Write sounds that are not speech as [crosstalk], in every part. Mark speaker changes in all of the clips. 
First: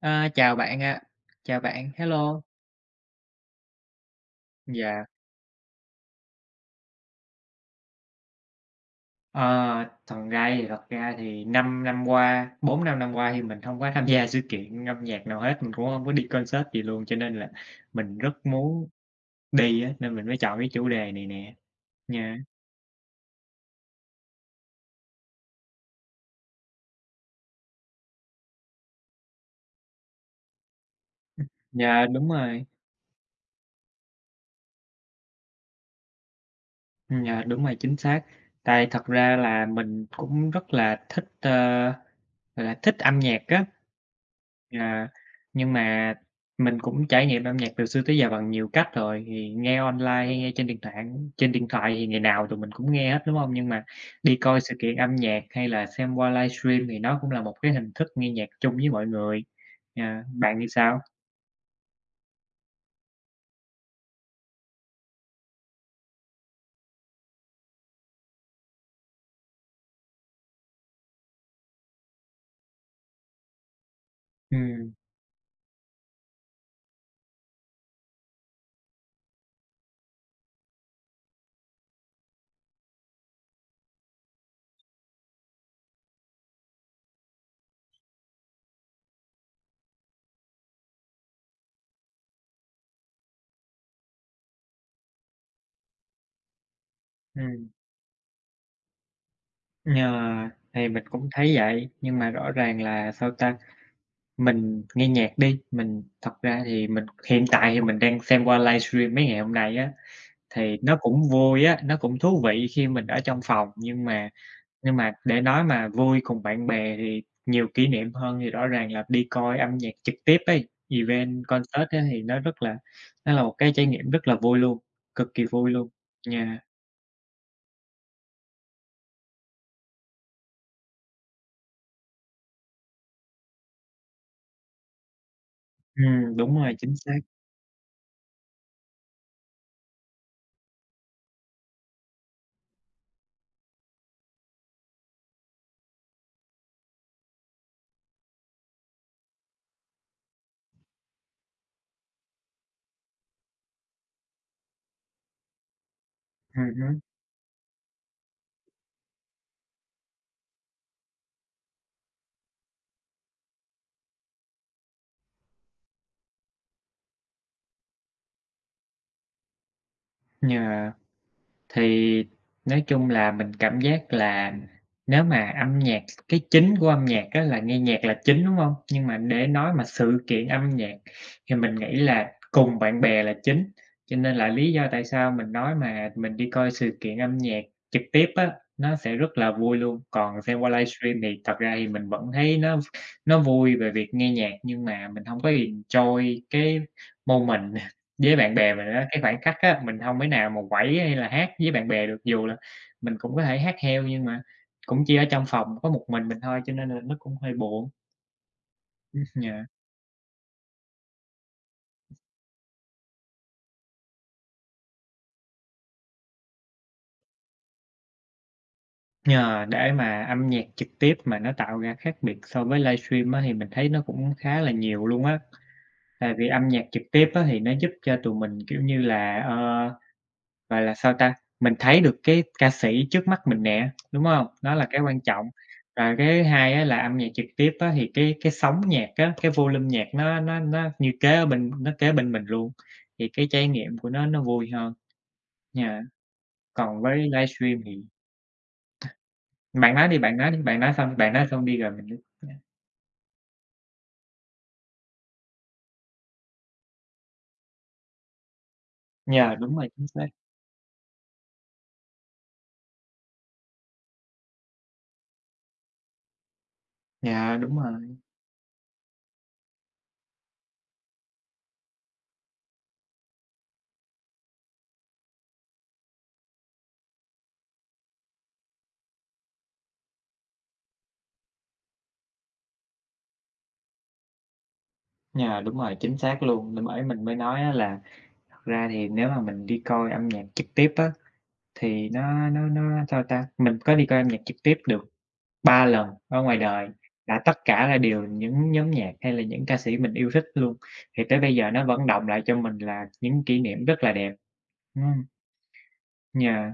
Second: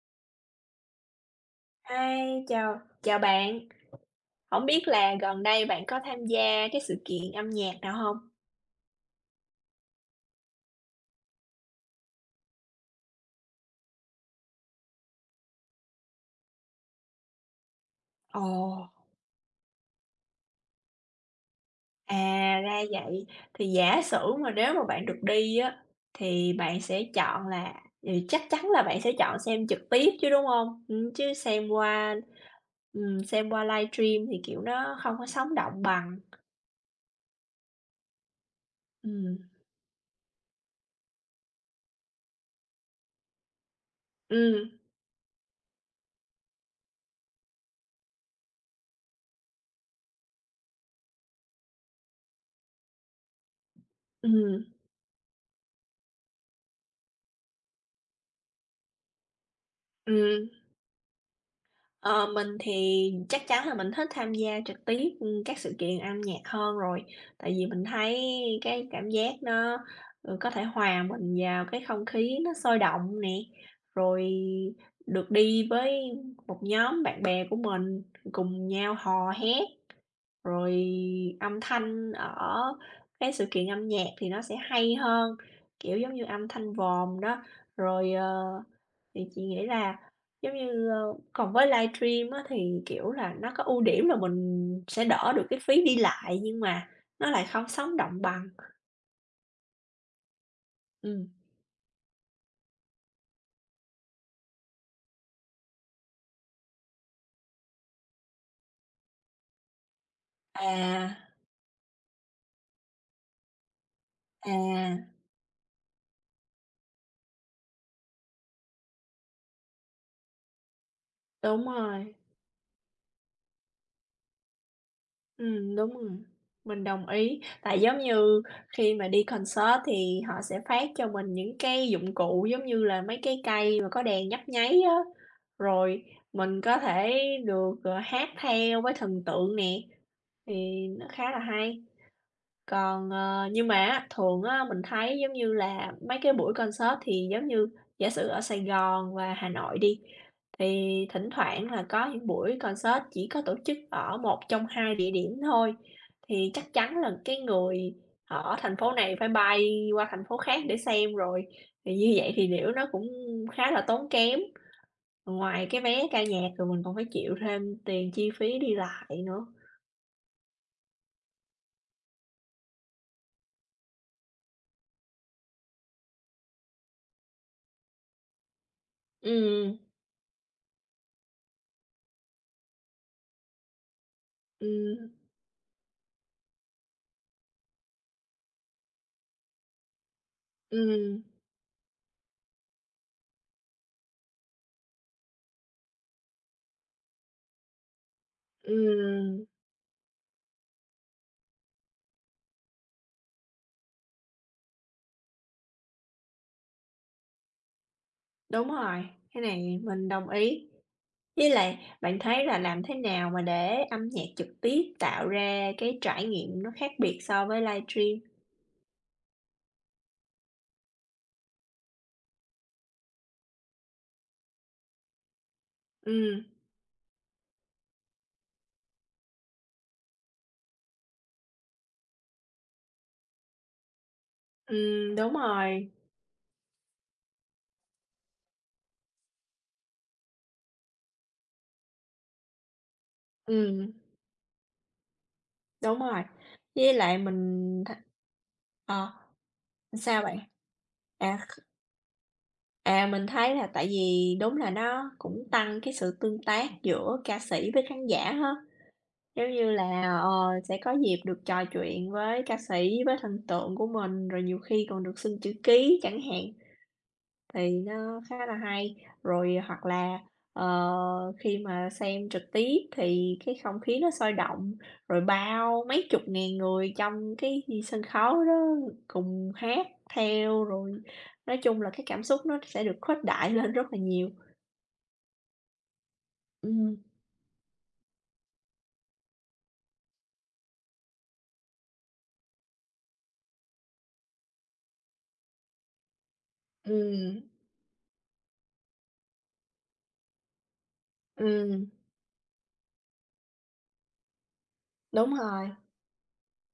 Speaker 1: Ơ, chào bạn ạ. Chào bạn, hello.
Speaker 2: Hi, chào chào bạn. Hổng biết
Speaker 1: Yeah.
Speaker 2: là gần đây bạn có tham gia cái sự kiện âm nhạc nào hông?
Speaker 1: Ờ. Thật ra thì thật ra thì 5 năm qua 4-5 năm qua thì mình hông có tham gia sự kiện âm nhạc nào hết, mình cũng hông có đi concert gì luôn, cho nên là mình rất muốn
Speaker 2: Ồ!
Speaker 1: đi á, nên mình mới chọn cái chủ đề này nè
Speaker 2: À,
Speaker 1: nha.
Speaker 2: ra vậy! Thì giả sử mà nếu mà bạn được đi á, thì bạn sẽ chọn là thì chắc chắn là bạn sẽ chọn xem trực tiếp chứ, đúng hông? Ừm, chứ xem
Speaker 1: Yeah,
Speaker 2: qua
Speaker 1: đúng rồi.
Speaker 2: ừm, xem qua livestream thì, kiểu, nó hông có sống động bằng.
Speaker 1: Ừm, yeah, đúng rồi, chính xác. Tại thật ra
Speaker 2: Ừm.
Speaker 1: là mình cũng rất là thích, ơ, gọi là, thích âm nhạc á.
Speaker 2: Ừm.
Speaker 1: Yeah. Nhưng mà mình cũng trải nghiệm âm nhạc từ xưa tới giờ bằng nhiều cách rồi. Thì nghe online hay nghe trên điện tạng á trên điện thoại thì ngày nào tụi mình cũng nghe hết, đúng hông? Nhưng mà đi coi
Speaker 2: Ừm.
Speaker 1: sự kiện âm nhạc, hay là xem qua livestream thì nó cũng là một cái hình thức nghe nhạc chung với mọi người. Ờ,
Speaker 2: Ừm.
Speaker 1: bạn thì sao?
Speaker 2: Ờ, mình thì chắc chắn là mình thích tham gia trực tiếp, ừm, các sự kiện âm nhạc hơn rồi. Tại vì mình thấy cái cảm giác nó, ừ, có thể hòa mình vào cái không khí nó sôi động nè, rồi
Speaker 1: Ừm.
Speaker 2: được đi với một nhóm bạn bè của mình cùng nhau hò hét, rồi âm thanh ở cái sự kiện âm nhạc thì nó sẽ hay hơn, kiểu, giống như âm thanh vòm đó. Rồi, ờ, thì chị nghĩ là giống như, ơ, còn với livestream á thì, kiểu, là nó có ưu điểm là mình sẽ đỡ được cái phí đi lại nhưng mà nó lại không
Speaker 1: Ừm.
Speaker 2: sống động bằng.
Speaker 1: Yeah, thì mình cũng
Speaker 2: Ừm.
Speaker 1: thấy vậy. Nhưng mà rõ ràng là sao ta? Mình nghe nhạc đi, mình thật ra thì mình hiện tại thì mình đang xem qua livestream mấy ngày hôm nay á, thì nó
Speaker 2: À
Speaker 1: cũng vui á, nó cũng thú vị khi mình ở trong phòng. Nhưng mà nhưng
Speaker 2: À.
Speaker 1: mà để nói mà vui cùng bạn bè thì nhiều kỷ niệm hơn thì rõ ràng là đi coi âm nhạc trực tiếp ấy, event,
Speaker 2: Đúng
Speaker 1: concert á
Speaker 2: rồi.
Speaker 1: thì nó rất là nó là một cái trải nghiệm rất là vui luôn, cực kỳ vui
Speaker 2: Ừm,
Speaker 1: luôn,
Speaker 2: đúng rồi,
Speaker 1: yeah.
Speaker 2: mình đồng ý. Tại giống như khi mà đi concert thì họ sẽ phát cho mình những cái dụng cụ giống như là mấy cái cây mà có đèn nhấp nháy á, rồi
Speaker 1: Ừm, đúng
Speaker 2: mình
Speaker 1: rồi,
Speaker 2: có
Speaker 1: chính
Speaker 2: thể
Speaker 1: xác.
Speaker 2: được, ờ, hát theo với thần tượng nè, thì nó khá là hay. Còn, ờ, nhưng mà á, thường á mình thấy giống như là mấy cái buổi concert thì giống như giả sử ở Sài Gòn và Hà Nội đi, thì thỉnh thoảng là có những buổi concert chỉ có tổ chức ở một trong hai địa điểm thôi, thì chắc
Speaker 1: Ừm
Speaker 2: chắn
Speaker 1: hứm.
Speaker 2: là cái người ở thành phố này phải bay qua thành phố khác để xem rồi. Thì như vậy thì liễu nó cũng khá là tốn kém, ngoài cái vé ca nhạc rồi mình còn phải chịu thêm tiền chi phí đi lại nữa.
Speaker 1: Yeah. Thì nói chung là mình cảm giác là nếu mà âm nhạc cái chính của âm nhạc á là nghe nhạc là chính, đúng hông? Nhưng mà để nói
Speaker 2: Ừm.
Speaker 1: mà sự kiện âm nhạc thì mình nghĩ là cùng bạn bè là chính, cho nên là lý do tại
Speaker 2: Ừm.
Speaker 1: sao mình nói mà mình đi coi sự kiện âm nhạc trực tiếp á, nó sẽ rất là vui luôn. Còn xem qua livestream
Speaker 2: Ừm.
Speaker 1: thì thật ra thì mình vẫn thấy nó nó vui về việc nghe nhạc nhưng mà mình hông có enjoy cái moment [laughs] với bạn bè mình á. Cái khoảnh
Speaker 2: Ừm.
Speaker 1: khắc á, mình hông thể nào mà quẩy hay là hát với bạn bè được. Dù là mình cũng có thể hát theo nhưng mà cũng chỉ ở trong phòng có một mình mình thôi cho nên là nó cũng hơi buồn.
Speaker 2: Đúng rồi,
Speaker 1: Ừm,
Speaker 2: cái
Speaker 1: yeah.
Speaker 2: này mình đồng ý. Với lại bạn thấy là làm thế nào mà để âm nhạc trực tiếp tạo ra cái trải nghiệm nó khác biệt so với livestream?
Speaker 1: Yeah, để mà âm nhạc trực tiếp mà nó tạo ra khác biệt so với livestream á thì mình thấy nó cũng khá là nhiều luôn á. Tại
Speaker 2: Ừm.
Speaker 1: vì âm nhạc trực tiếp á thì nó giúp cho tụi mình, kiểu như là, ờ, gọi là sao ta? Mình thấy được cái ca sĩ trước mắt mình nè, đúng hông? Nó là cái
Speaker 2: Ừm.
Speaker 1: quan
Speaker 2: Đúng
Speaker 1: trọng.
Speaker 2: rồi.
Speaker 1: Và cái thứ hai á là âm nhạc trực tiếp á thì cái cái sóng nhạc á, cái volume nhạc nó nó nó như kế ở bên nó kế bên mình luôn, thì cái trải
Speaker 2: Ừm.
Speaker 1: nghiệm của nó nó vui hơn,
Speaker 2: Đúng
Speaker 1: yeah.
Speaker 2: rồi, với
Speaker 1: Còn với
Speaker 2: lại
Speaker 1: livestream
Speaker 2: mình thấy
Speaker 1: thì
Speaker 2: ờ,
Speaker 1: bạn nói đi,
Speaker 2: sao
Speaker 1: bạn
Speaker 2: bạn?
Speaker 1: nói đi! Bạn nói xong bạn
Speaker 2: À,
Speaker 1: nói
Speaker 2: kh
Speaker 1: xong đi rồi mình mới nói.
Speaker 2: À, mình thấy là tại vì đúng là nó cũng tăng cái sự tương tác giữa ca sĩ với khán giả ha. Giống
Speaker 1: Yeah,
Speaker 2: như
Speaker 1: đúng rồi,
Speaker 2: là,
Speaker 1: chính xác.
Speaker 2: ờ, sẽ có dịp được trò chuyện với ca sĩ, với thần tượng của mình, rồi nhiều khi còn được xin chữ ký chẳng hạn,
Speaker 1: Yeah,
Speaker 2: thì
Speaker 1: đúng rồi.
Speaker 2: nó khá là hay. Rồi, hoặc là, ờ, khi mà xem trực tiếp thì cái không khí nó sôi động, rồi bao mấy chục ngàn người trong cái sân khấu đó cùng hát theo, rồi nói chung là cái cảm xúc nó sẽ được khuếch đại lên rất là nhiều.
Speaker 1: Yeah, đúng rồi, chính xác luôn. Nên
Speaker 2: Ừm.
Speaker 1: bởi mình mới nói á là thật ra thì nếu mà mình đi coi âm nhạc trực tiếp á, thì nó nó nó sao ta? Mình có đi coi âm nhạc trực tiếp được 3 lần ở ngoài đời, là
Speaker 2: Ừm.
Speaker 1: tất cả là đều những nhóm nhạc hay là những ca sĩ mình yêu thích luôn. Thì tới bây giờ nó
Speaker 2: Ừm.
Speaker 1: vẫn đọng lại cho mình là những kỷ niệm rất là đẹp. Ừm.
Speaker 2: Đúng rồi.
Speaker 1: Yeah.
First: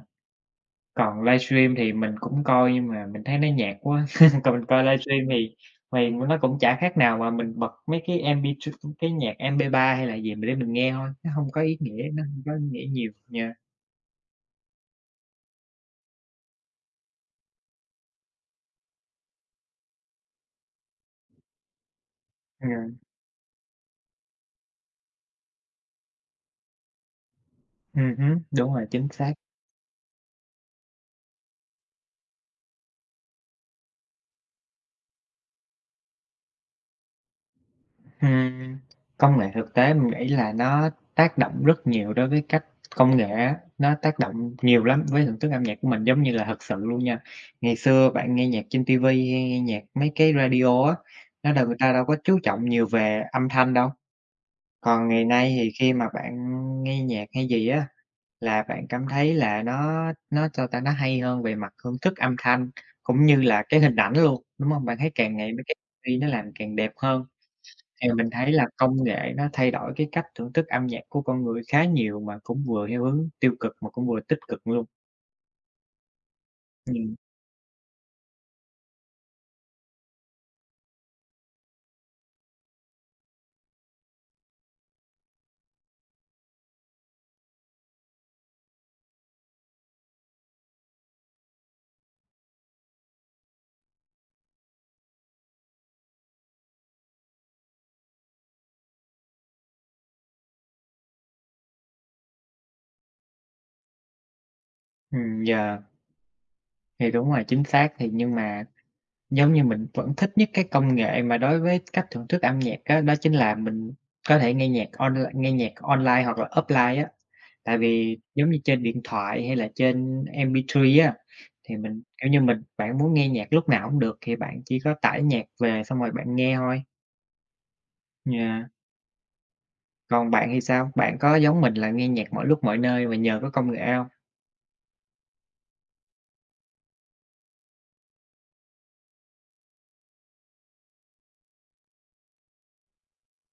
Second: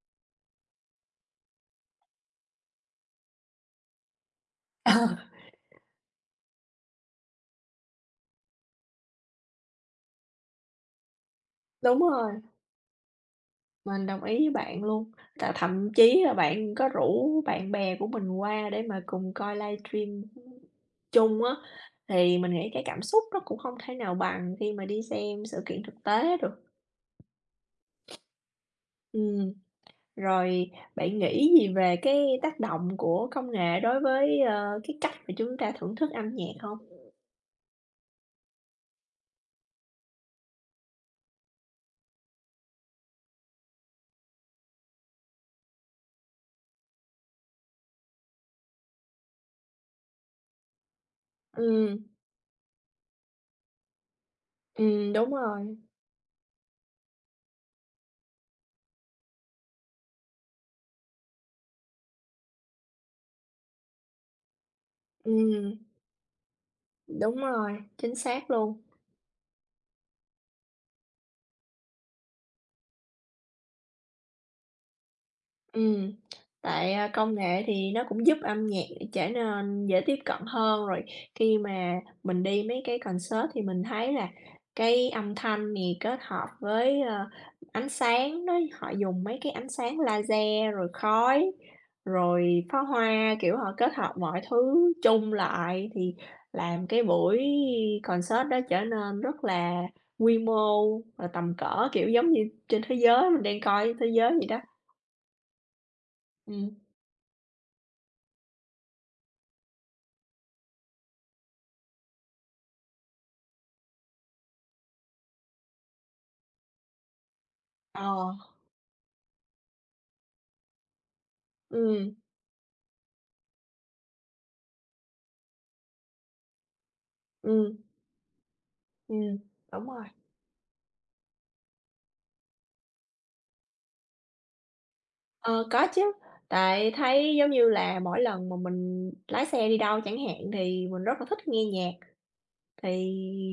Speaker 1: Còn livestream thì mình cũng coi nhưng mà mình thấy nó nhạt quá. [laughs] Còn mình coi
Speaker 2: Ờ.
Speaker 1: livestream thì thì nó cũng chả khác nào mà mình bật mấy cái cái MP2 ừm, cái nhạc MP3 hay là gì mà để mình nghe thôi, nó hông có ý
Speaker 2: Đúng
Speaker 1: nghĩa, nó
Speaker 2: rồi.
Speaker 1: hông có ý nghĩa nhiều, yeah.
Speaker 2: Mình đồng ý với bạn luôn, là thậm chí là bạn có rủ bạn bè của mình qua để mà cùng coi livestream, chung á thì mình nghĩ cái
Speaker 1: Yeah.
Speaker 2: cảm xúc nó cũng không thể nào bằng khi mà đi xem sự kiện thực tế được.
Speaker 1: Ừm hứm, đúng rồi, chính xác.
Speaker 2: Ừm, rồi bạn nghĩ gì về cái tác động của công nghệ đối với, ơ, cái cách mà chúng ta thưởng thức âm nhạc hông?
Speaker 1: Ừm, công nghệ thực tế mình nghĩ là nó tác động rất nhiều đối với cách công nghệ á, nó tác động nhiều lắm với thưởng thức âm nhạc của mình. Giống như là thật sự luôn nha, ngày xưa bạn nghe nhạc trên ti vi hay nghe nhạc mấy cái radio á, nó đâu người ta
Speaker 2: Ừm.
Speaker 1: đâu có chú trọng nhiều về âm thanh đâu. Còn
Speaker 2: Ừm,
Speaker 1: ngày
Speaker 2: đúng
Speaker 1: nay thì
Speaker 2: rồi.
Speaker 1: khi mà bạn nghe nhạc hay gì á, là bạn cảm thấy là nó nó chao ta? Nó hay hơn về mặt thưởng thức âm thanh cũng như là cái hình ảnh luôn, đúng hông? Bạn thấy càng ngày mấy cái
Speaker 2: Ừm.
Speaker 1: V nó làm càng đẹp hơn.
Speaker 2: Đúng rồi,
Speaker 1: Thì
Speaker 2: chính
Speaker 1: mình
Speaker 2: xác
Speaker 1: thấy là
Speaker 2: luôn.
Speaker 1: công nghệ nó thay đổi cái cách thưởng thức âm nhạc của con người khá nhiều mà cũng vừa theo hướng tiêu cực mà cũng vừa tích cực luôn.
Speaker 2: Ừm. [smacks lips] Tại, à,
Speaker 1: Ừm.
Speaker 2: công nghệ thì nó cũng giúp âm nhạc trở nên dễ tiếp cận hơn, rồi khi mà mình đi mấy cái concert thì mình thấy là cái âm thanh thì kết hợp với, ờ, ánh sáng đó, họ dùng mấy cái ánh sáng laser rồi khói, rồi pháo hoa, kiểu, họ kết hợp mọi thứ chung lại thì làm cái buổi concert đó trở nên rất là quy mô và tầm cỡ, kiểu, giống như trên thế giới mình đang coi thế giới vậy đó.
Speaker 1: Ừm, yeah.
Speaker 2: Ừm.
Speaker 1: Thì đúng rồi, chính xác. Thì nhưng mà giống như mình vẫn thích nhất cái công nghệ mà đối với cách thưởng thức âm nhạc á, đó chính là mình có thể nghe nhạc onl nghe nhạc online hoặc là offline á. Tại vì
Speaker 2: Ờ.
Speaker 1: giống như trên điện thoại hay là trên MP3 á, thì mình,
Speaker 2: Ừm.
Speaker 1: kiểu như, mình bạn muốn nghe nhạc lúc nào cũng được, thì bạn chỉ có tải nhạc về xong rồi bạn nghe thôi.
Speaker 2: Ừm.
Speaker 1: Yeah.
Speaker 2: Ừm, đúng rồi.
Speaker 1: Còn bạn thì sao? Bạn có giống mình là nghe nhạc mọi lúc mọi nơi vì nhờ có công nghệ hông?
Speaker 2: Ờ, có chứ, tại thấy giống như là mỗi lần mà mình lái xe đi đâu chẳng hạn thì mình rất là thích nghe nhạc. Thì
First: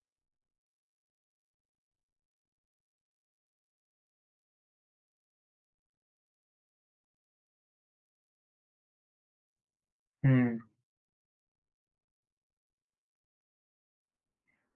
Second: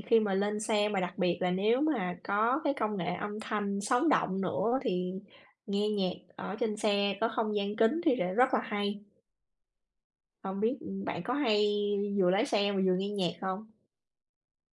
Speaker 2: khi mà lên xe mà đặc biệt là nếu mà có cái công nghệ âm thanh sống động nữa thì nghe nhạc ở trên xe có không gian kín thì sẽ rất là hay.
Speaker 1: Ừm.
Speaker 2: Không biết, ưm, bạn có hay vừa lái xe mà vừa nghe nhạc không?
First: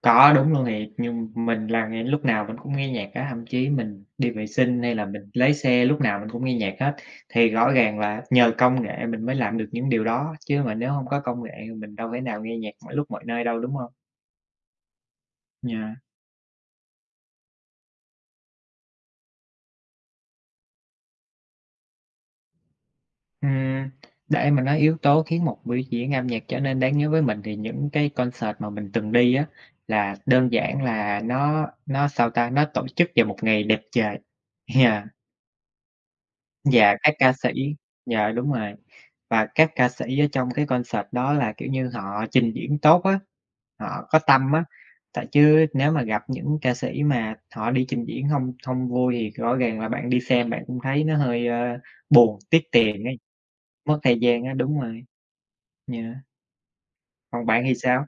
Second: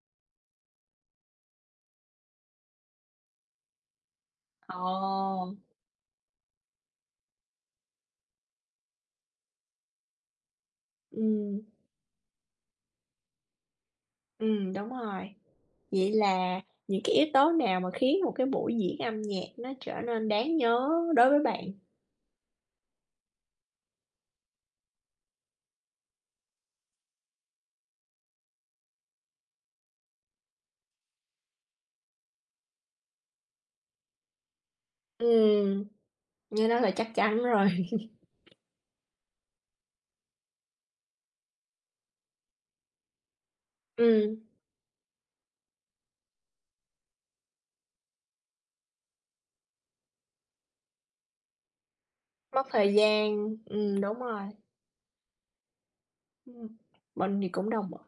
Speaker 1: Có, đúng luôn nè. Nhưng mình là ngay lúc nào mình cũng nghe nhạc á, thậm chí mình đi vệ sinh hay là mình lái
Speaker 2: Ồ!
Speaker 1: xe lúc nào mình cũng nghe nhạc hết. Thì rõ ràng là nhờ công nghệ mình mới làm được những điều đó, chứ mà nếu hông có công nghệ
Speaker 2: Ừm.
Speaker 1: thì mình đâu thể nào nghe nhạc mọi lúc mọi nơi đâu, đúng hông?
Speaker 2: Ừm, đúng rồi.
Speaker 1: Yeah.
Speaker 2: Vậy là những cái yếu tố nào mà khiến một cái buổi diễn âm nhạc nó trở nên đáng nhớ đối với bạn?
Speaker 1: Ừm, để mà nói yếu tố khiến một biểu diễn âm nhạc trở nên đáng nhớ với mình, thì những cái concert mà mình từng đi á, là đơn giản là nó nó sao ta? Nó tổ chức vào một ngày đẹp trời. Yeah.
Speaker 2: Ừm, như nó là
Speaker 1: Yeah,
Speaker 2: chắc
Speaker 1: các ca
Speaker 2: chắn rồi.
Speaker 1: sĩ yeah, đúng
Speaker 2: [laughs]
Speaker 1: rồi. Và các ca sĩ ở trong cái concert đó là, kiểu như, họ trình diễn tốt á, họ có
Speaker 2: Ừm.
Speaker 1: tâm á, tại chứ nếu mà gặp những ca sĩ mà họ đi trình diễn hông hông vui thì rõ ràng là bạn đi xem bạn cũng thấy nó hơi, ơ, buồn, tiếc
Speaker 2: Mất thời
Speaker 1: tiền ấy,
Speaker 2: gian,
Speaker 1: mất
Speaker 2: ừm,
Speaker 1: thời
Speaker 2: đúng rồi.
Speaker 1: gian á, đúng rồi. Yeah.
Speaker 2: Ừm. Mình
Speaker 1: Còn
Speaker 2: thì
Speaker 1: bạn
Speaker 2: cũng
Speaker 1: thì
Speaker 2: đồng m
Speaker 1: sao?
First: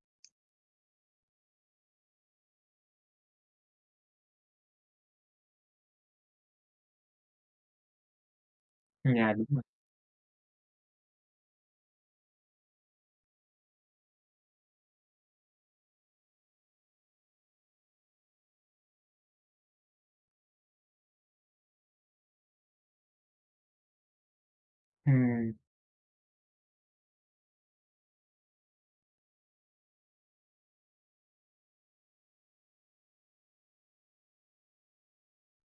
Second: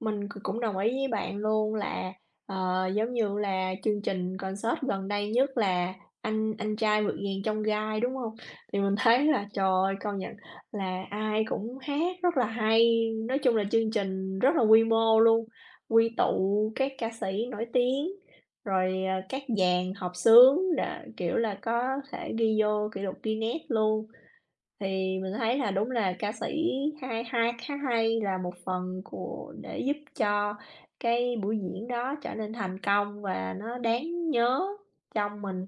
Speaker 2: mình c cũng đồng ý với bạn luôn, là, ờ, giống như là chương trình concert gần đây nhất là "Anh anh trai vượt ngàn chông gai", đúng hông? Thì mình
Speaker 1: Ừm,
Speaker 2: thấy
Speaker 1: yeah, đúng
Speaker 2: là,
Speaker 1: rồi.
Speaker 2: trời ơi, công nhận là ai cũng hát rất là hay, nói chung là chương trình rất là quy mô luôn, quy tụ các ca sĩ nổi tiếng, rồi, ờ, các dàn hợp xướng rồi, kiểu, là có thể ghi vô kỷ lục Guinness luôn. Thì mình
Speaker 1: Ừm.
Speaker 2: thấy là đúng là ca sĩ hai hai hát hay là một phần của để giúp cho cái buổi diễn đó trở nên thành công và nó đáng nhớ trong mình.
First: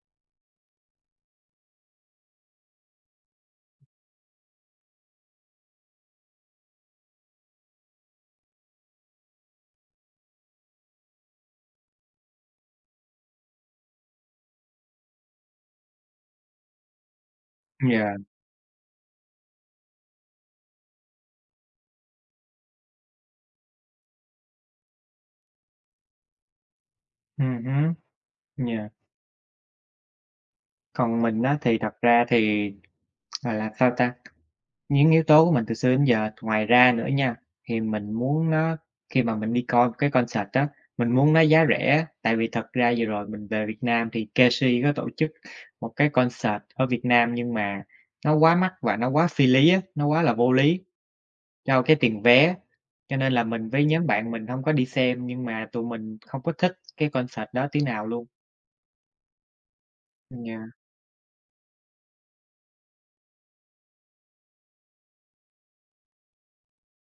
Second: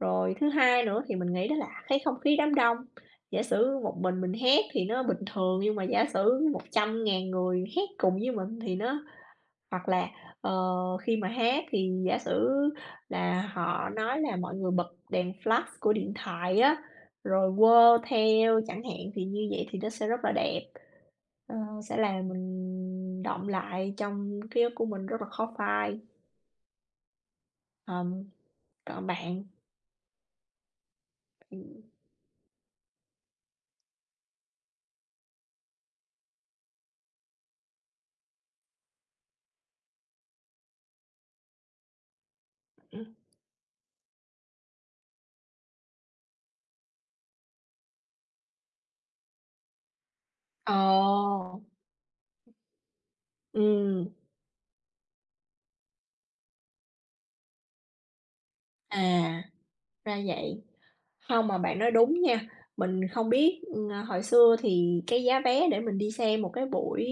Speaker 2: Rồi thứ hai nữa thì mình nghĩ đó là cái không khí đám đông, giả sử một mình mình hát thì nó bình thường, nhưng mà giả sử 100.000 người hát cùng với mình thì nó hoặc là, ờ, khi mà hát thì giả sử là họ nói là mọi người bật đèn flash của điện thoại á, rồi quơ
Speaker 1: Yeah.
Speaker 2: theo chẳng hạn, thì như vậy thì nó sẽ rất là đẹp, ờ, sẽ làm mình đọng lại trong ký ức của mình rất là khó phai.
Speaker 1: Ừm hứm.
Speaker 2: Ờm,
Speaker 1: Yeah.
Speaker 2: còn bạn?
Speaker 1: Còn mình á thì
Speaker 2: Ừm.
Speaker 1: thật ra thì, gọi là, sao ta? Những yếu tố của mình từ xưa đến giờ, ngoài ra nữa nha, thì mình muốn nó khi mà mình đi coi một cái concert á, mình muốn nó giá rẻ. Tại vì thật ra
Speaker 2: Ừm.
Speaker 1: vừa rồi mình về Việt Nam thì Keshi có tổ chức một cái concert ở Việt Nam, nhưng mà nó quá mắc và nó quá phi lý á, nó quá là vô lý
Speaker 2: Ồ!
Speaker 1: cho cái tiền vé. Cho nên là mình với nhóm
Speaker 2: Ừm.
Speaker 1: bạn mình hông có đi xem nhưng mà tụi mình không có thích cái concert đó tí nào luôn.
Speaker 2: À, ra vậy.
Speaker 1: Yeah.
Speaker 2: Hông, mà bạn nói đúng nha. Mình không biết, à, hồi xưa thì cái giá vé để mình đi xem một cái buổi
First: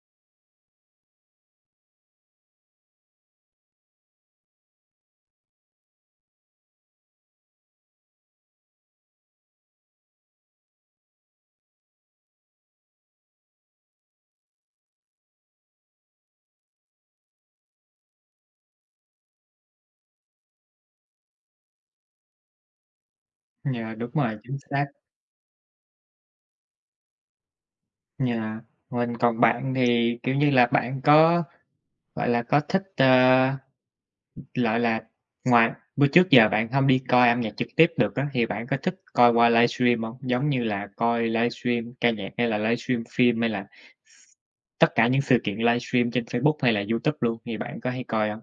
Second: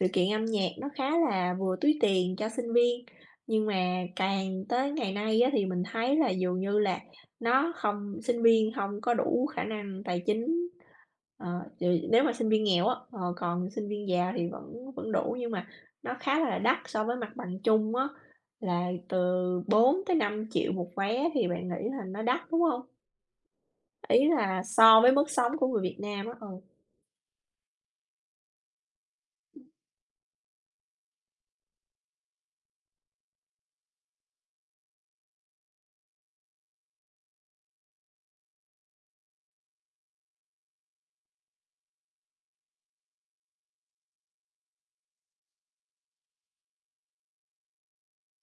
Speaker 2: sự kiện âm nhạc nó khá là vừa túi tiền cho sinh viên. Nhưng mà càng tới ngày nay á thì mình thấy là dường như là nó không sinh viên hông có đủ khả năng tài chính, ờ, ch nếu mà sinh viên nghèo á, ờ, còn sinh viên giàu thì vẫn vẫn đủ. Nhưng mà nó khá là đắt so với mặt bằng chung á, là từ 4.000.000-5.000.000 một vé thì bạn nghĩ là nó đắt, đúng hông?
Speaker 1: Yeah, đúng
Speaker 2: Ý
Speaker 1: rồi, chính
Speaker 2: là
Speaker 1: xác.
Speaker 2: so với mức sống của người Việt Nam á, ừ.
Speaker 1: Yeah, mình còn bạn thì, kiểu như là, bạn có, gọi là, có thích, ơ, gọi là, ngoài bữa trước giờ bạn hông đi coi âm nhạc trực tiếp được á, thì bạn có thích coi qua livestream hông? Giống như là coi livestream ca nhạc, hay là livestream phim, hay là x tất cả những sự kiện livestream trên Facebook, hay là YouTube luôn thì bạn có hay coi hông?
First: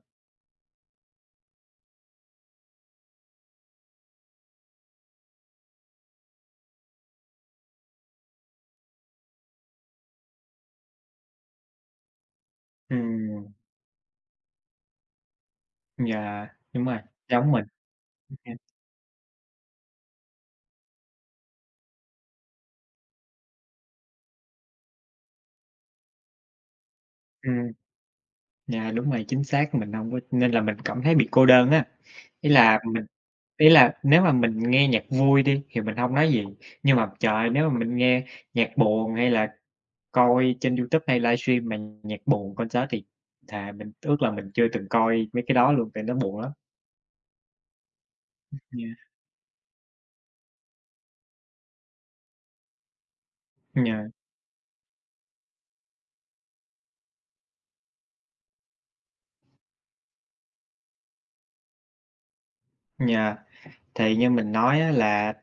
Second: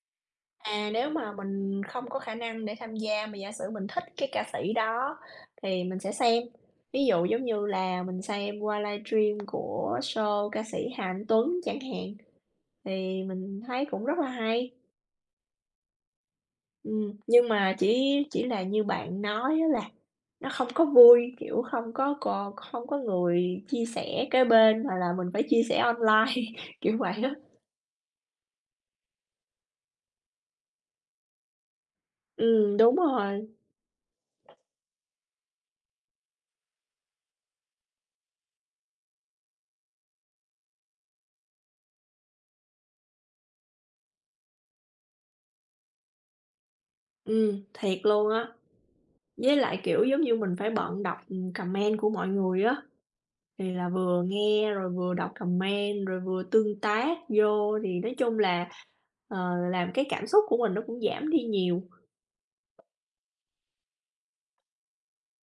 Speaker 2: À, nếu mà mình không có khả năng để tham gia mà giả sử mình thích cái ca sĩ đó thì mình sẽ xem, ví dụ giống như là mình xem qua livestream của show ca sĩ Hà Anh Tuấn chẳng hạn, thì
Speaker 1: Ừm.
Speaker 2: mình thấy cũng rất là hay.
Speaker 1: Yeah, đúng rồi,
Speaker 2: Ừm, nhưng
Speaker 1: giống mình.
Speaker 2: mà chỉ chỉ
Speaker 1: [unintelligible]
Speaker 2: là như bạn nói á là nó không có vui, kiểu, không có c không có người chia sẻ kế bên mà là mình phải chia sẻ online, [laughs] kiểu vậy á.
Speaker 1: Ừm. Yeah, đúng rồi, chính xác, mình hông có nên là mình cảm thấy bị cô đơn á, ý
Speaker 2: Ừm,
Speaker 1: là
Speaker 2: đúng
Speaker 1: mình
Speaker 2: rồi.
Speaker 1: ý là nếu mà mình nghe nhạc vui đi thì mình hông nói gì, nhưng mà trời ơi, nếu mà mình mình nghe nhạc buồn, hay là coi trên YouTube hay livestream mà nh nhạc buồn, concert thì thà mình ước là mình chưa từng coi mấy cái đó luôn, tại nó buồn lắm.
Speaker 2: Ừm, thiệt luôn á
Speaker 1: Ừm, yeah.
Speaker 2: với lại, kiểu, giống như mình phải bận đọc, ừm, comment của mọi người á, thì là
Speaker 1: Yeah.
Speaker 2: vừa nghe rồi vừa đọc comment rồi vừa tương tác vô thì nói chung là, ờ, làm cái cảm xúc của mình nó cũng giảm đi nhiều.
Speaker 1: Yeah, thì như mình nói á là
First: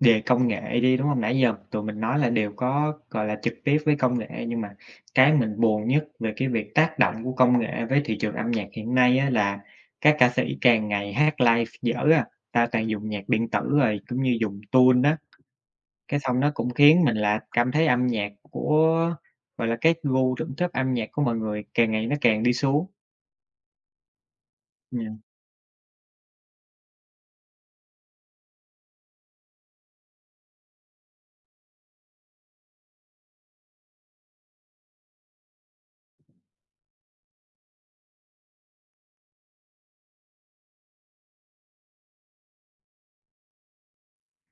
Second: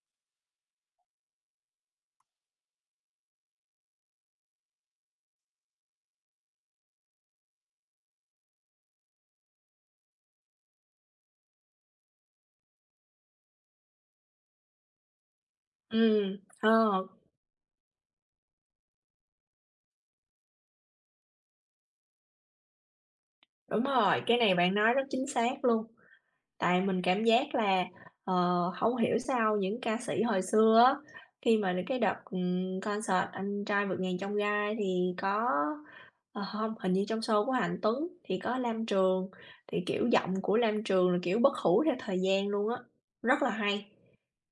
Speaker 1: về công nghệ đi, đúng hông? Nãy giờ tụi mình nói là đều có, gọi là, trực tiếp với công nghệ, nhưng mà cái mình buồn nhất về cái việc tác động của công nghệ với thị trường âm nhạc hiện nay á là các ca sĩ càng ngày hát live dở à, ta toàn dùng nhạc điện tử rồi cũng như dùng tune á, cái
Speaker 2: Ừm,
Speaker 1: xong nó cũng khiến
Speaker 2: ờ.
Speaker 1: mình là cảm thấy âm nhạc của, gọi là, các gu thưởng thức âm nhạc của mọi người càng ngày nó càng đi xuống.
Speaker 2: Đúng rồi, cái này bạn nói rất
Speaker 1: Yeah.
Speaker 2: chính xác luôn. Tại mình cảm giác là, ờ, hông hiểu sao những ca sĩ hồi xưa á, khi mà đ cái đợt, ừm, concert "Anh trai vượt ngàn chông gai" thì có ờ, hông, hình như trong show của Hà Anh Tuấn thì có Lam Trường thì, kiểu, giọng của Lam Trường là, kiểu, bất hủ theo thời gian luôn á, rất là hay.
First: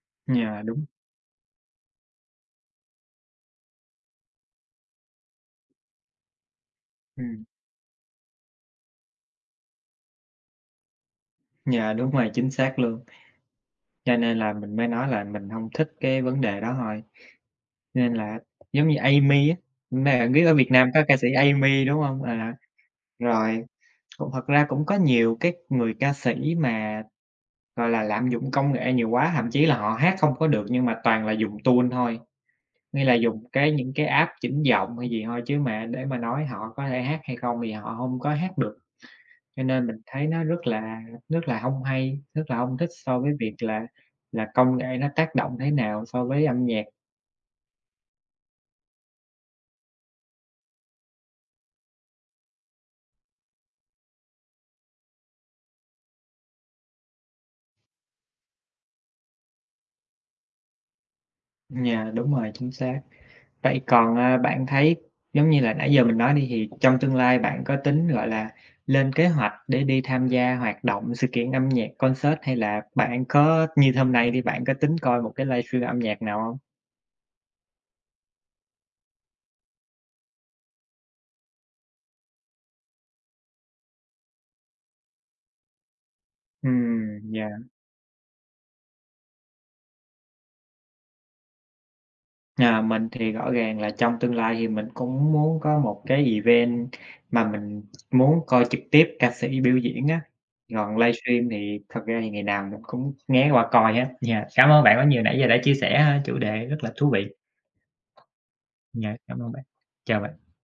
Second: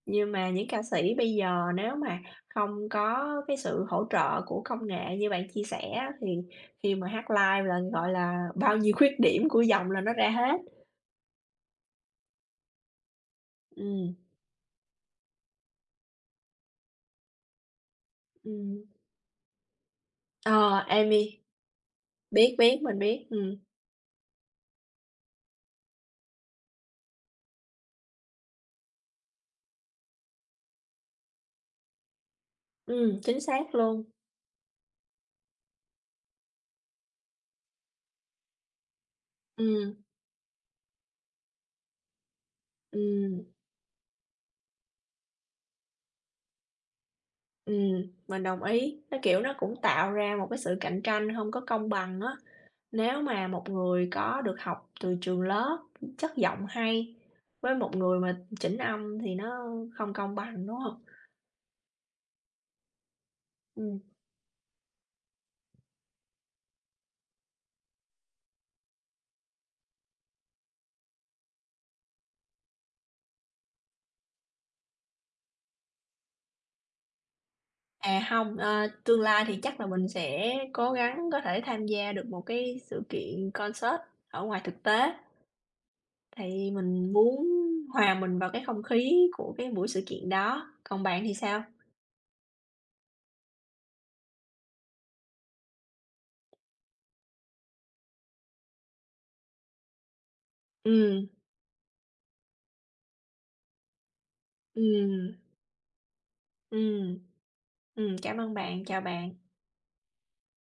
Speaker 2: Nhưng mà
Speaker 1: Yeah,
Speaker 2: những ca
Speaker 1: đúng.
Speaker 2: sĩ bây giờ nếu mà không có cái sự hỗ trợ của công nghệ như bạn chia sẻ á, thì khi mà hát
Speaker 1: Ừm.
Speaker 2: live là, gọi là, bao nhiêu khuyết điểm của giọng là nó ra hết.
Speaker 1: Yeah, đúng rồi, chính xác luôn.
Speaker 2: Ừm.
Speaker 1: Cho nên là mình mới nói là mình hông thích cái vấn đề đó thôi, nên là giống
Speaker 2: Ừm.
Speaker 1: như Amee á, mà bạn biết ở Việt
Speaker 2: Ờ,
Speaker 1: Nam có ca
Speaker 2: Amee.
Speaker 1: sĩ Amee, đúng hông? À,
Speaker 2: Biết, biết, mình biết, ừm.
Speaker 1: rồi, cũng thật ra cũng có nhiều cái người ca sĩ mà, gọi là, lạm dụng công nghệ nhiều quá, thậm chí là họ hát không có được nhưng mà toàn là dùng tune thôi, nghĩa là
Speaker 2: Ừm, chính
Speaker 1: dùng cái
Speaker 2: xác
Speaker 1: những cái
Speaker 2: luôn.
Speaker 1: app chỉnh giọng hay gì thôi, chứ mà để mà nói họ có thể hát hay không thì họ hông có hát được. Cho nên
Speaker 2: Ừm.
Speaker 1: mình thấy nó rất là rất là hông hay, rất là hông thích so với
Speaker 2: Ừm.
Speaker 1: việc là là công nghệ nó tác động thế nào so với âm nhạc.
Speaker 2: Ừm, mình đồng ý. Nó, kiểu, nó cũng tạo ra một cái sự cạnh tranh hông có công bằng á. Nếu mà một người có được học từ trường lớp, chất giọng hay với một người mà chỉnh âm thì nó không công bằng, đúng hông?
Speaker 1: Yeah, đúng rồi, chính xác. Vậy
Speaker 2: Ừm.
Speaker 1: còn, à, bạn thấy giống như là nãy giờ mình nói đi, thì trong tương lai bạn có tính, gọi là, lên kế hoạch để đi tham gia hoạt động, sự kiện âm nhạc, concert hay là bạn có, như hôm nay đi, bạn có tính coi một cái livestream âm nhạc nào hông?
Speaker 2: À, hông, ờ, tương lai thì chắc là mình sẽ cố gắng có thể tham gia được một cái sự kiện concert ở ngoài thực tế, tại vì mình
Speaker 1: Ừm,
Speaker 2: muốn
Speaker 1: yeah.
Speaker 2: hòa mình vào cái không khí của cái buổi sự kiện đó. Còn bạn thì sao?
Speaker 1: À, mình thì rõ ràng là trong tương lai thì mình cũng muốn có một cái event mà mình muốn coi trực tiếp ca sĩ biểu diễn á, còn
Speaker 2: Ừm.
Speaker 1: livestream thì thực ra thì ngày nào mình cũng nghé qua coi hết. Yeah, cảm ơn bạn rất nhiều
Speaker 2: Ừm.
Speaker 1: nãy giờ đã chia sẻ ha, chủ đề rất là thú
Speaker 2: Ừm.
Speaker 1: vị.
Speaker 2: Ừm, cảm ơn bạn. Chào
Speaker 1: Yeah, cảm
Speaker 2: bạn.
Speaker 1: ơn bạn. Chào bạn.